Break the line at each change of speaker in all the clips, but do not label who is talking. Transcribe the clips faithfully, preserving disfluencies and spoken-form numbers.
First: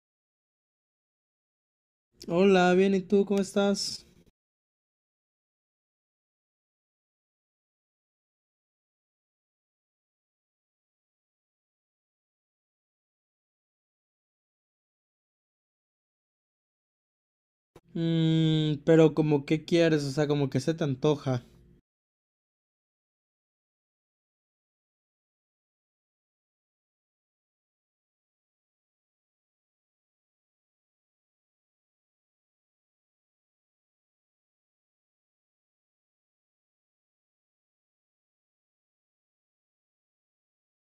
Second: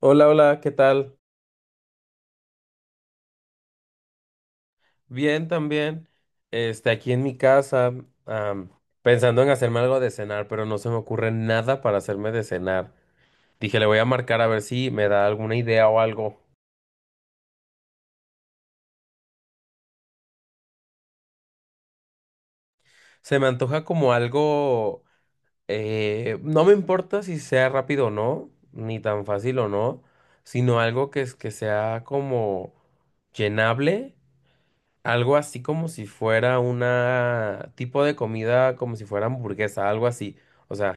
Hola, hola, ¿qué tal?
Hola, bien, ¿y tú cómo estás?
Bien, también. Este, aquí en mi casa, am, pensando en hacerme algo de cenar, pero no se me ocurre nada para hacerme de cenar. Dije, le voy a marcar a ver si me da alguna idea o algo.
Mm, pero como qué quieres, o sea, como que se te antoja.
Se me antoja como algo, eh, no me importa si sea rápido o no, ni tan fácil o no, sino algo que, es- que sea como llenable, algo así como si fuera una tipo de comida, como si fuera hamburguesa, algo así. O sea,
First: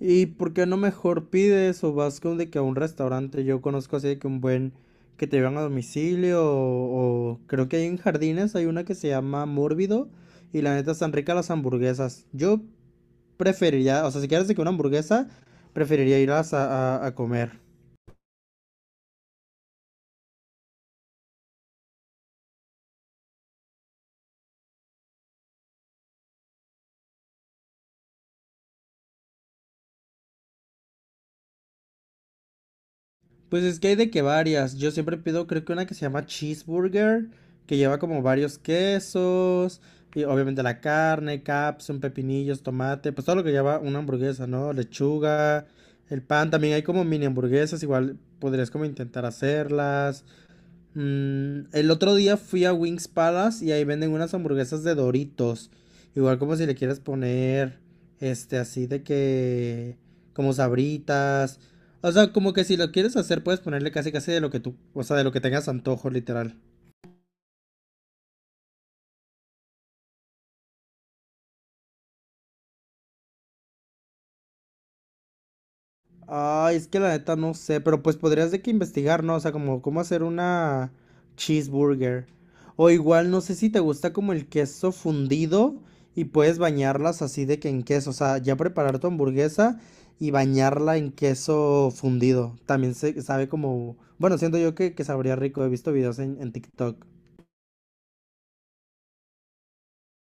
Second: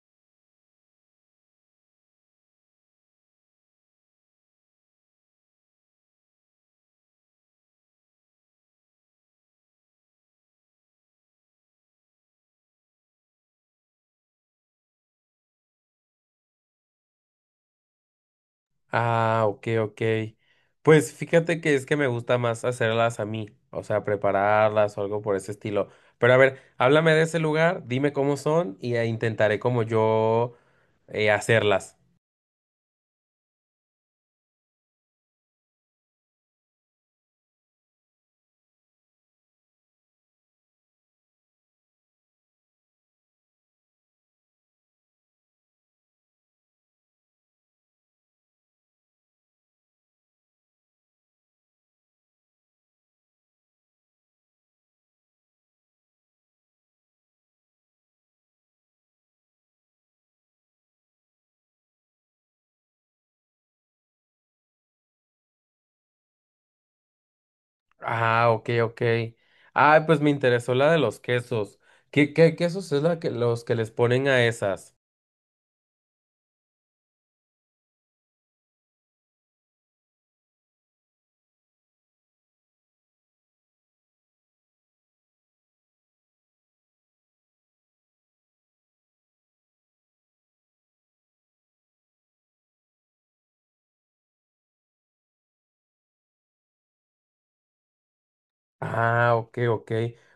¿Y por qué no mejor pides o vas con de que a un restaurante? Yo conozco así de que un buen que te llevan a domicilio o, o, creo que hay en Jardines hay una que se llama Mórbido y la neta están ricas las hamburguesas. Yo preferiría, o sea, si quieres de que una hamburguesa, preferiría ir a, a a comer.
ah, ok, ok. Pues fíjate que es que me gusta más hacerlas a mí, o sea, prepararlas o algo por ese estilo. Pero a ver, háblame de ese lugar, dime cómo son y eh, intentaré como yo eh, hacerlas.
Pues es que hay de que varias. Yo siempre pido, creo que una que se llama cheeseburger, que lleva como varios quesos, y obviamente la carne, capsun, pepinillos, tomate, pues todo lo que lleva una hamburguesa, ¿no? Lechuga, el pan, también hay como mini hamburguesas, igual podrías como intentar hacerlas. Mm, el otro día fui a Wings Palace y ahí venden unas hamburguesas de Doritos. Igual como si le quieres poner, este, así de que, como sabritas. O sea, como que si lo quieres hacer, puedes ponerle casi casi de lo que tú, o sea, de lo que tengas antojo, literal.
Ah, ok, ok. Ah, pues me interesó la de los quesos. ¿Qué, qué quesos es la que los que les ponen a esas?
Ay, es que la neta no sé, pero pues podrías de que investigar, ¿no? O sea, como cómo hacer una cheeseburger. O igual, no sé si te gusta como el queso fundido y puedes bañarlas así de que en queso. O sea, ya preparar tu hamburguesa y bañarla en queso fundido. También se sabe como, bueno, siento yo que, que, sabría rico. He visto videos en, en TikTok.
Ah, ok, ok.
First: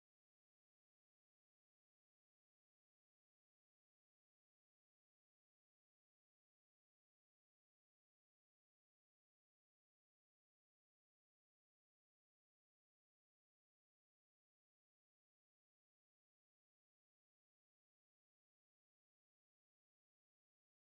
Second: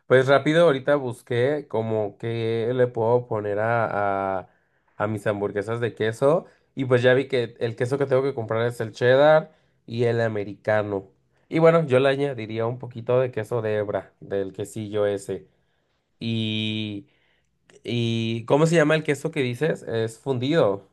Pues rápido, ahorita busqué como que le puedo poner a, a, a mis hamburguesas de queso. Y pues ya vi que el queso que tengo que comprar es el cheddar y el americano. Y bueno, yo le añadiría un poquito de queso de hebra, del quesillo ese. Y, y ¿cómo se llama el queso que dices? Es fundido.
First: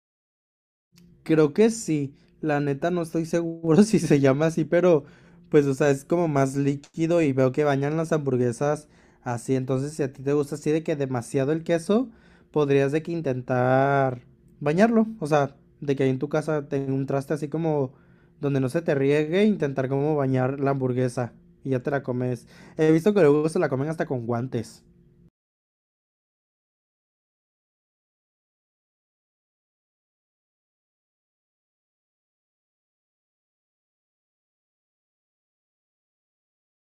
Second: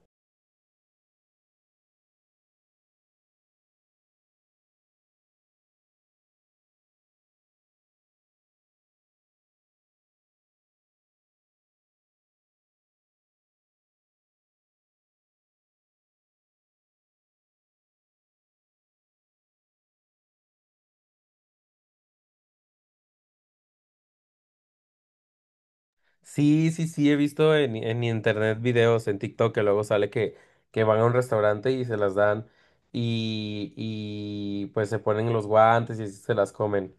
Creo que sí, la neta no estoy seguro si se llama así, pero pues o sea, es como más líquido y veo que bañan las hamburguesas así, entonces si a ti te gusta así de que demasiado el queso, podrías de que intentar bañarlo, o sea, de que ahí en tu casa tenga un traste así como donde no se te riegue, intentar como bañar la hamburguesa y ya te la comes. He visto que luego se la comen hasta con guantes.
Sí, sí, sí, he visto en, en internet videos en TikTok que luego sale que, que van a un restaurante y se las dan y, y pues se ponen los guantes y así se las comen.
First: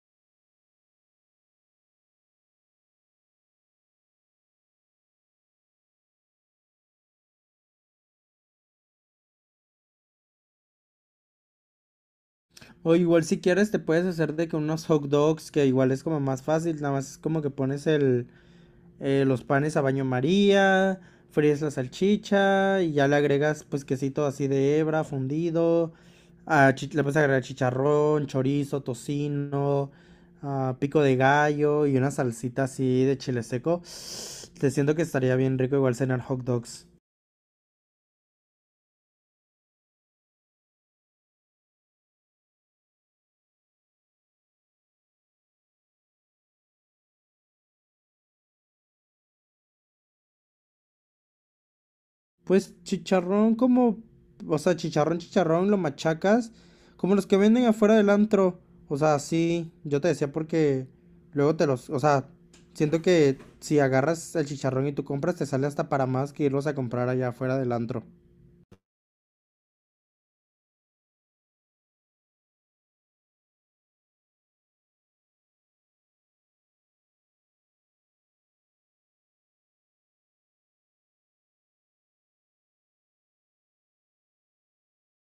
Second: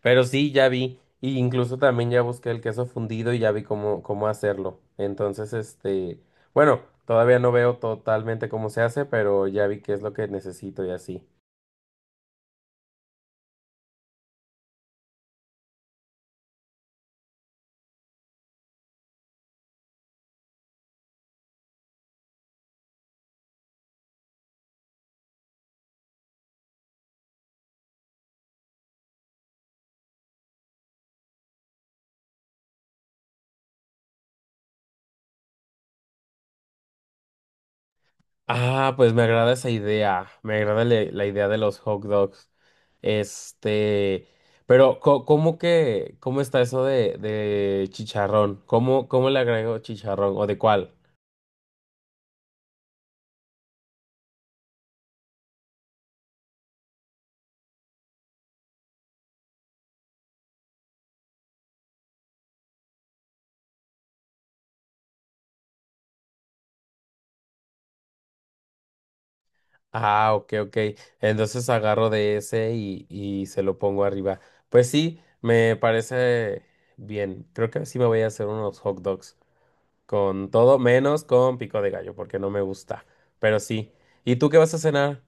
Pero sí, ya vi, y incluso también ya busqué el queso fundido y ya vi cómo, cómo hacerlo. Entonces, este, bueno, todavía no veo totalmente cómo se hace, pero ya vi qué es lo que necesito y así.
O igual si quieres te puedes hacer de que unos hot dogs, que igual es como más fácil, nada más es como que pones el eh, los panes a baño María, fríes la salchicha y ya le agregas pues quesito así de hebra fundido, ah, le puedes agregar chicharrón, chorizo, tocino, ah, pico de gallo y una salsita así de chile seco. Te siento que estaría bien rico igual cenar hot dogs.
Ah, pues me agrada esa idea. Me agrada la, la idea de los hot dogs. Este, pero co- ¿cómo que, cómo está eso de, de chicharrón? ¿Cómo, ¿cómo le agrego chicharrón? ¿O de cuál?
Pues chicharrón como, o sea, chicharrón, chicharrón, lo machacas, como los que venden afuera del antro. O sea, sí, yo te decía porque luego te los, o sea, siento que si agarras el chicharrón y tú compras, te sale hasta para más que irlos a comprar allá afuera del antro.
Ah, ok, ok. Entonces agarro de ese y, y se lo pongo arriba. Pues sí, me parece bien. Creo que sí me voy a hacer unos hot dogs. Con todo menos con pico de gallo, porque no me gusta. Pero sí. ¿Y tú qué vas a cenar?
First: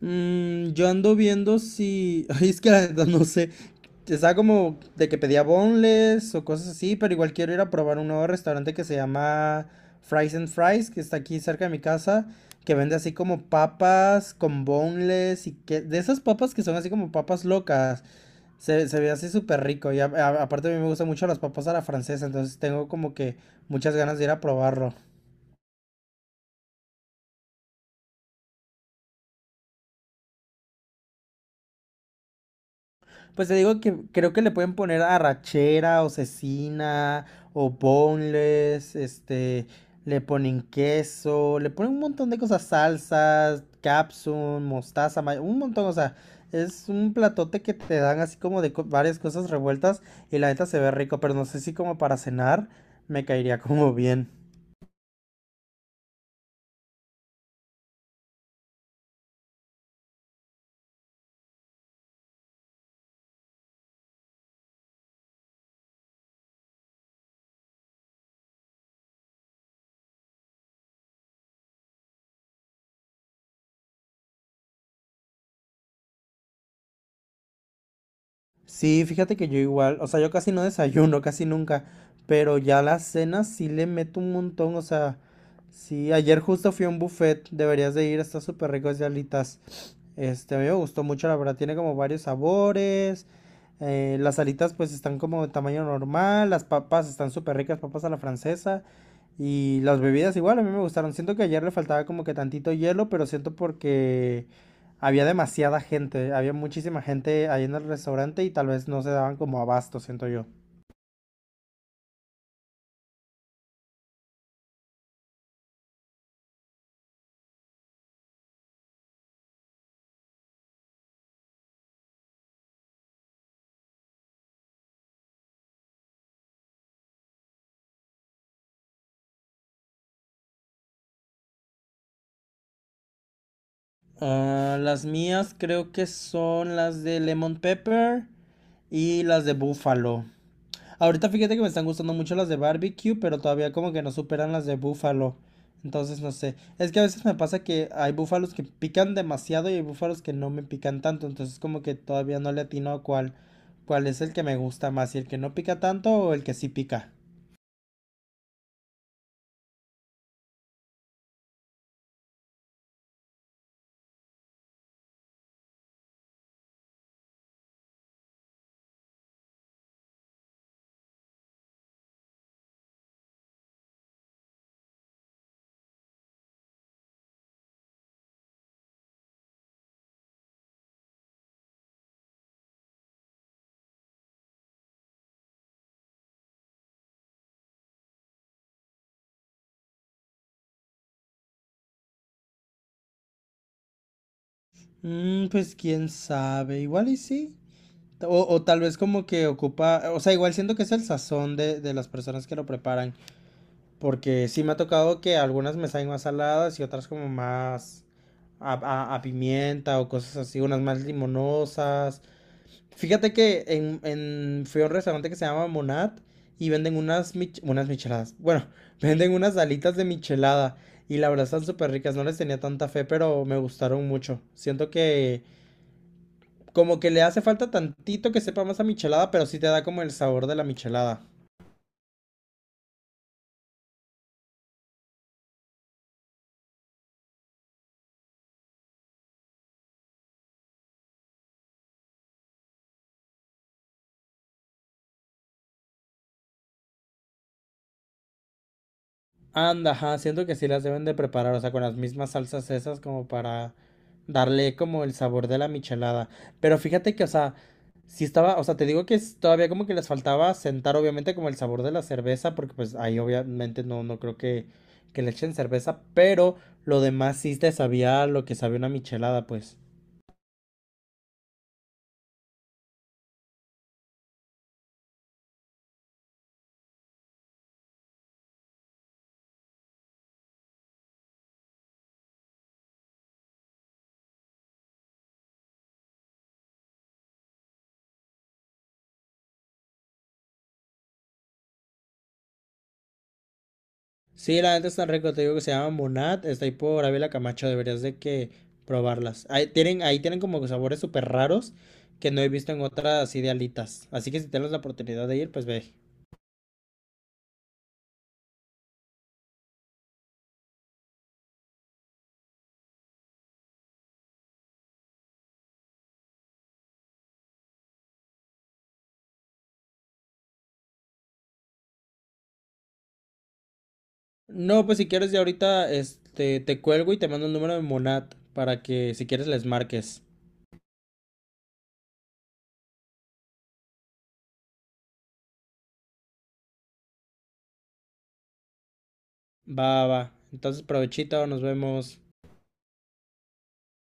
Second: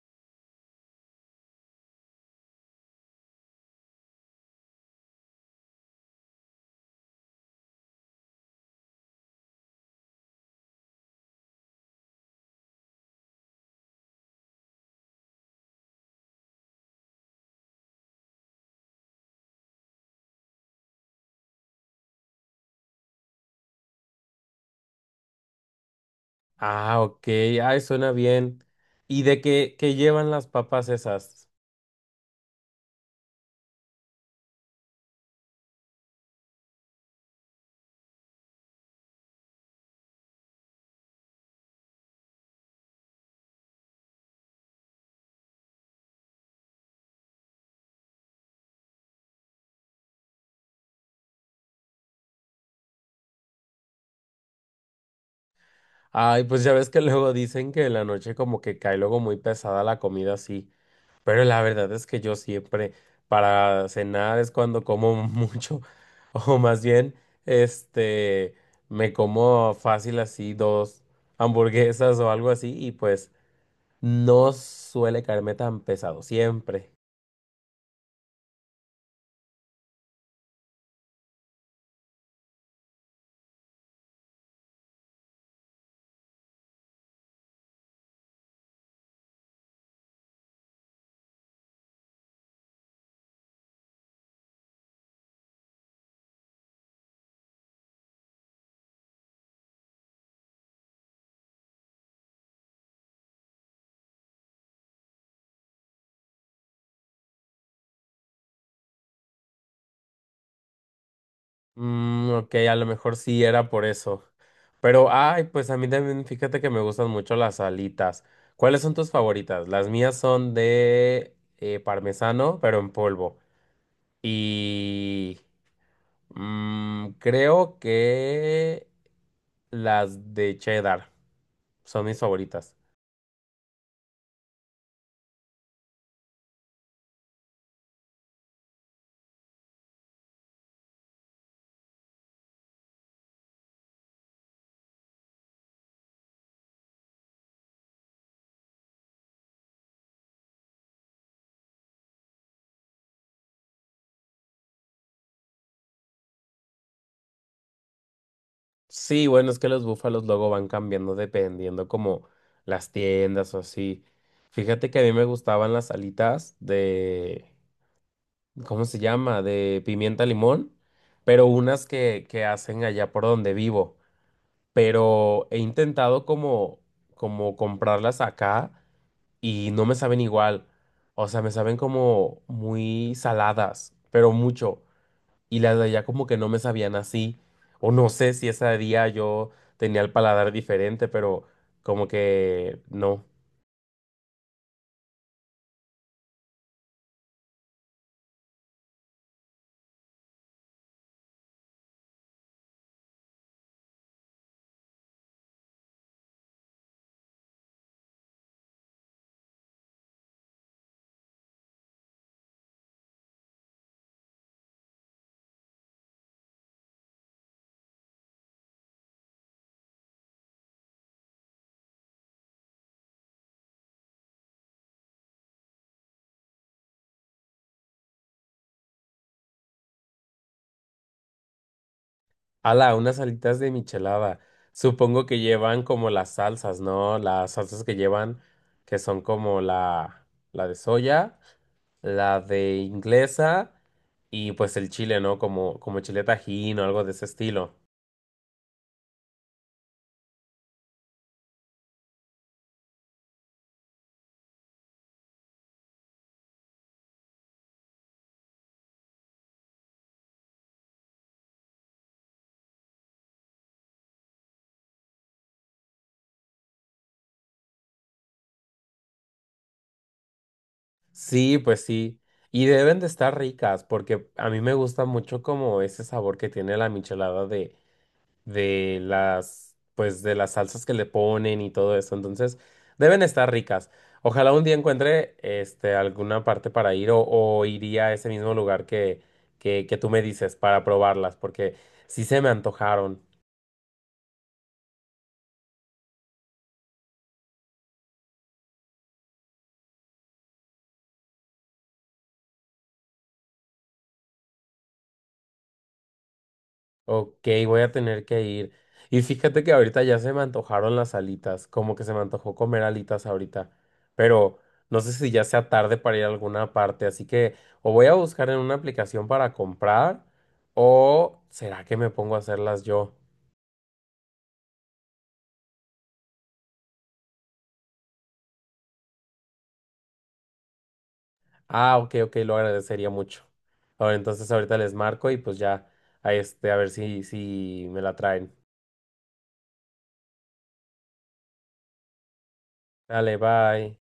Mm, yo ando viendo si. Ay, es que la neta no sé. Estaba como de que pedía boneless o cosas así, pero igual quiero ir a probar un nuevo restaurante que se llama Fries and Fries, que está aquí cerca de mi casa, que vende así como papas con boneless y que. De esas papas que son así como papas locas. Se, se ve así súper rico. Y a- a- aparte a mí me gustan mucho las papas a la francesa, entonces tengo como que muchas ganas de ir a probarlo.
Ah, ok, ay, suena bien. ¿Y de qué, qué llevan las papas esas?
Pues te digo que creo que le pueden poner arrachera o cecina o boneless, este, le ponen queso, le ponen un montón de cosas, salsas, capsun, mostaza, may- un montón, o sea, es un platote que te dan así como de co- varias cosas revueltas y la neta se ve rico, pero no sé si como para cenar me caería como bien.
Ay, pues ya ves que luego dicen que en la noche como que cae luego muy pesada la comida así, pero la verdad es que yo siempre para cenar es cuando como mucho, o más bien, este, me como fácil así dos hamburguesas o algo así y pues no suele caerme tan pesado, siempre.
Sí, fíjate que yo igual, o sea, yo casi no desayuno, casi nunca, pero ya las cenas sí le meto un montón, o sea, sí, ayer justo fui a un buffet, deberías de ir, está súper rico de alitas. Este, a mí me gustó mucho, la verdad, tiene como varios sabores, eh, las alitas pues están como de tamaño normal, las papas están súper ricas, papas a la francesa, y las bebidas igual, a mí me gustaron, siento que ayer le faltaba como que tantito hielo, pero siento porque. Había demasiada gente, había muchísima gente ahí en el restaurante y tal vez no se daban como abasto, siento yo.
Mm, ok, a lo mejor sí era por eso. Pero, ay, pues a mí también, fíjate que me gustan mucho las alitas. ¿Cuáles son tus favoritas? Las mías son de eh, parmesano, pero en polvo. Y mm, creo que las de cheddar son mis favoritas.
Ah, las mías creo que son las de Lemon Pepper y las de Buffalo. Ahorita fíjate que me están gustando mucho las de barbecue, pero todavía como que no superan las de búfalo. Entonces no sé. Es que a veces me pasa que hay búfalos que pican demasiado y hay búfalos que no me pican tanto. Entonces como que todavía no le atino a cuál, cuál es el que me gusta más, si el que no pica tanto o el que sí pica.
Sí, bueno, es que los búfalos luego van cambiando dependiendo como las tiendas o así. Fíjate que a mí me gustaban las alitas de... ¿cómo se llama? De pimienta limón, pero unas que, que hacen allá por donde vivo. Pero he intentado como, como comprarlas acá y no me saben igual. O sea, me saben como muy saladas, pero mucho. Y las de allá como que no me sabían así. O no sé si ese día yo tenía el paladar diferente, pero como que no.
Mm, pues quién sabe, igual y sí. O, o tal vez como que ocupa, o sea, igual siento que es el sazón de, de, las personas que lo preparan, porque sí me ha tocado que algunas me saben más saladas y otras como más a, a- a pimienta o cosas así, unas más limonosas. Fíjate que en, en, fui a un restaurante que se llama Monat y venden unas, mich- unas micheladas, bueno, venden unas alitas de michelada y la verdad están súper ricas, no les tenía tanta fe, pero me gustaron mucho. Siento que. Como que le hace falta tantito que sepa más a michelada, pero sí te da como el sabor de la michelada.
Ala, unas alitas de michelada. Supongo que llevan como las salsas, ¿no? Las salsas que llevan, que son como la, la de soya, la de inglesa y pues el chile, ¿no? Como, como chile tajín o algo de ese estilo.
Anda, ajá, siento que sí las deben de preparar, o sea, con las mismas salsas esas como para darle como el sabor de la michelada. Pero fíjate que, o sea, sí estaba, o sea, te digo que es- todavía como que les faltaba sentar obviamente como el sabor de la cerveza, porque pues ahí obviamente no, no creo que, que, le echen cerveza, pero lo demás sí te sabía lo que sabía una michelada, pues.
Sí, pues sí. Y deben de estar ricas porque a mí me gusta mucho como ese sabor que tiene la michelada de de las, pues de las salsas que le ponen y todo eso. Entonces, deben estar ricas. Ojalá un día encuentre este alguna parte para ir o, o iría a ese mismo lugar que, que, que tú me dices para probarlas, porque sí se me antojaron.
Sí, la neta está rico, te digo que se llama Monat, está ahí por Ávila Camacho, deberías de que probarlas. Ahí tienen, ahí tienen como que sabores súper raros que no he visto en otras así de alitas. Así que si tienes la oportunidad de ir, pues ve.
Ok, voy a tener que ir. Y fíjate que ahorita ya se me antojaron las alitas, como que se me antojó comer alitas ahorita, pero no sé si ya sea tarde para ir a alguna parte, así que o voy a buscar en una aplicación para comprar o será que me pongo a hacerlas yo.
No, pues si quieres ya ahorita, este, te cuelgo y te mando el número de Monat para que si quieres les marques.
Ah, ok, ok, lo agradecería mucho. Ahora entonces ahorita les marco y pues ya, a este, a ver si, si me la traen.
Va. Va. Entonces, provechito, nos vemos.
Dale, bye.